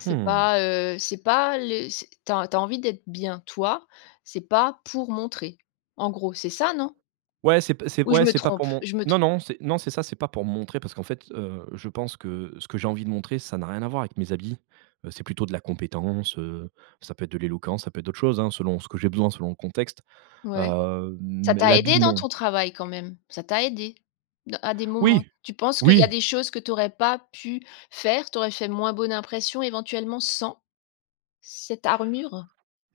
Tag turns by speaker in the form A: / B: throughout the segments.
A: C'est
B: Mmh.
A: pas, heu, c'est pas les c'est tu as tu as envie d'être bien toi, c'est pas pour montrer. En gros, c'est ça non?
B: Ouais c'est p c'est
A: Ou je
B: ouais
A: me
B: c'est pas
A: trompe?
B: pour mon
A: Je me
B: non
A: trompe.
B: non c'est non c'est ça, c'est pas pour me montrer parce qu'en fait, heu, je pense que ce que j'ai envie de montrer ça n'a rien à voir avec mes habits, heu, c'est plutôt de la compétence, heu, ça peut être de l'éloquence, ça peut être d'autres choses, hein, selon ce que j'ai besoin, selon le contexte,
A: Ouais,
B: heu, mmh,
A: ça
B: mais
A: t'a
B: l'habit
A: aidé dans
B: non.
A: ton travail quand même? Ça t'a aidé? De à des moments?
B: Oui!
A: Tu penses qu'il y a
B: Oui.
A: des choses que tu aurais pas pu faire, tu aurais fait moins bonne impression éventuellement, sans cette armure?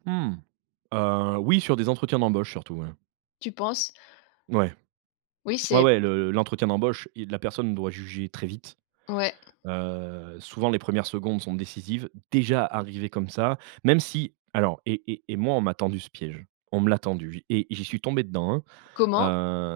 B: Mmh. Heu, oui, sur des entretiens d'embauche surtout, ouais.
A: Tu penses?
B: Ouais.
A: Oui,
B: Ouais
A: c'est p
B: ouais, le l'entretien d'embauche, il la personne doit juger très vite.
A: Ouais.
B: Heu, souvent les 1res secondes sont décisives, déjà arrivé comme ça. Même si alors et et et moi on m'a tendu ce piège, on me l'a tendu j et j'y suis tombé dedans, hein.
A: Comment?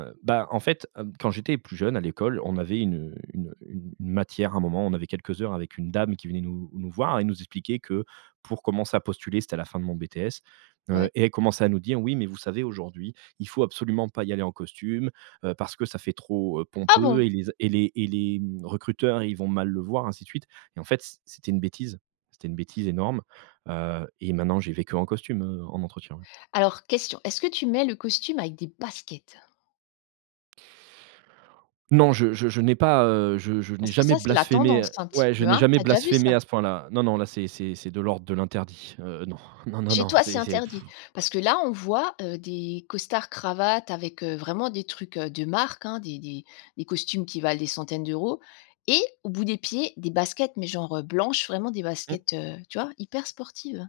B: Heu, bah en fait, heu, quand j'étais plus jeune à l'école, on avait une, heu, une, heu, une une matière à un moment, on avait quelques heures avec une dame qui venait nous nous voir et nous expliquer que pour commencer à postuler c'était à la fin de mon BTS,
A: Ouais.
B: heu et elle commençait à nous dire: «Oui, mais vous savez aujourd'hui, il faut absolument pas y aller en costume, heu, parce ça fait trop, heu,
A: Ah
B: pompeux
A: bon?
B: et les a et les et les mmh, recruteurs, ils vont mal le voir», ainsi de suite et en fait, c c'était une bêtise. C'était une bêtise énorme, heu et maintenant, j'y vais que en costume, heu, en entretien, hein.
A: Alors question, est-ce que tu mets le costume avec des baskets?
B: Non, je je je n'ai pas, heu, je je n'ai
A: Parce que
B: jamais
A: ça, c'est la
B: blasphémé,
A: tendance
B: heu
A: un petit
B: ouais je
A: peu,
B: n'ai
A: hein,
B: jamais
A: tu as déjà vu
B: blasphémé
A: ça?
B: à ce point là. Non non, là c'est c'est c'est de l'ordre de l'interdit, heu, non. Non non
A: Chez
B: non,
A: toi c'est
B: c'est c'est
A: interdit? Parce que là on voit, heu, des costards cravates avec, heu, vraiment des trucs, heu, de marque, hein, des des des costumes qui valent des centaines d'euros et au bout des pieds, des baskets, mais genre, heu, blanches, vraiment des
B: Mmh.
A: baskets, heu, tu vois, hyper sportives.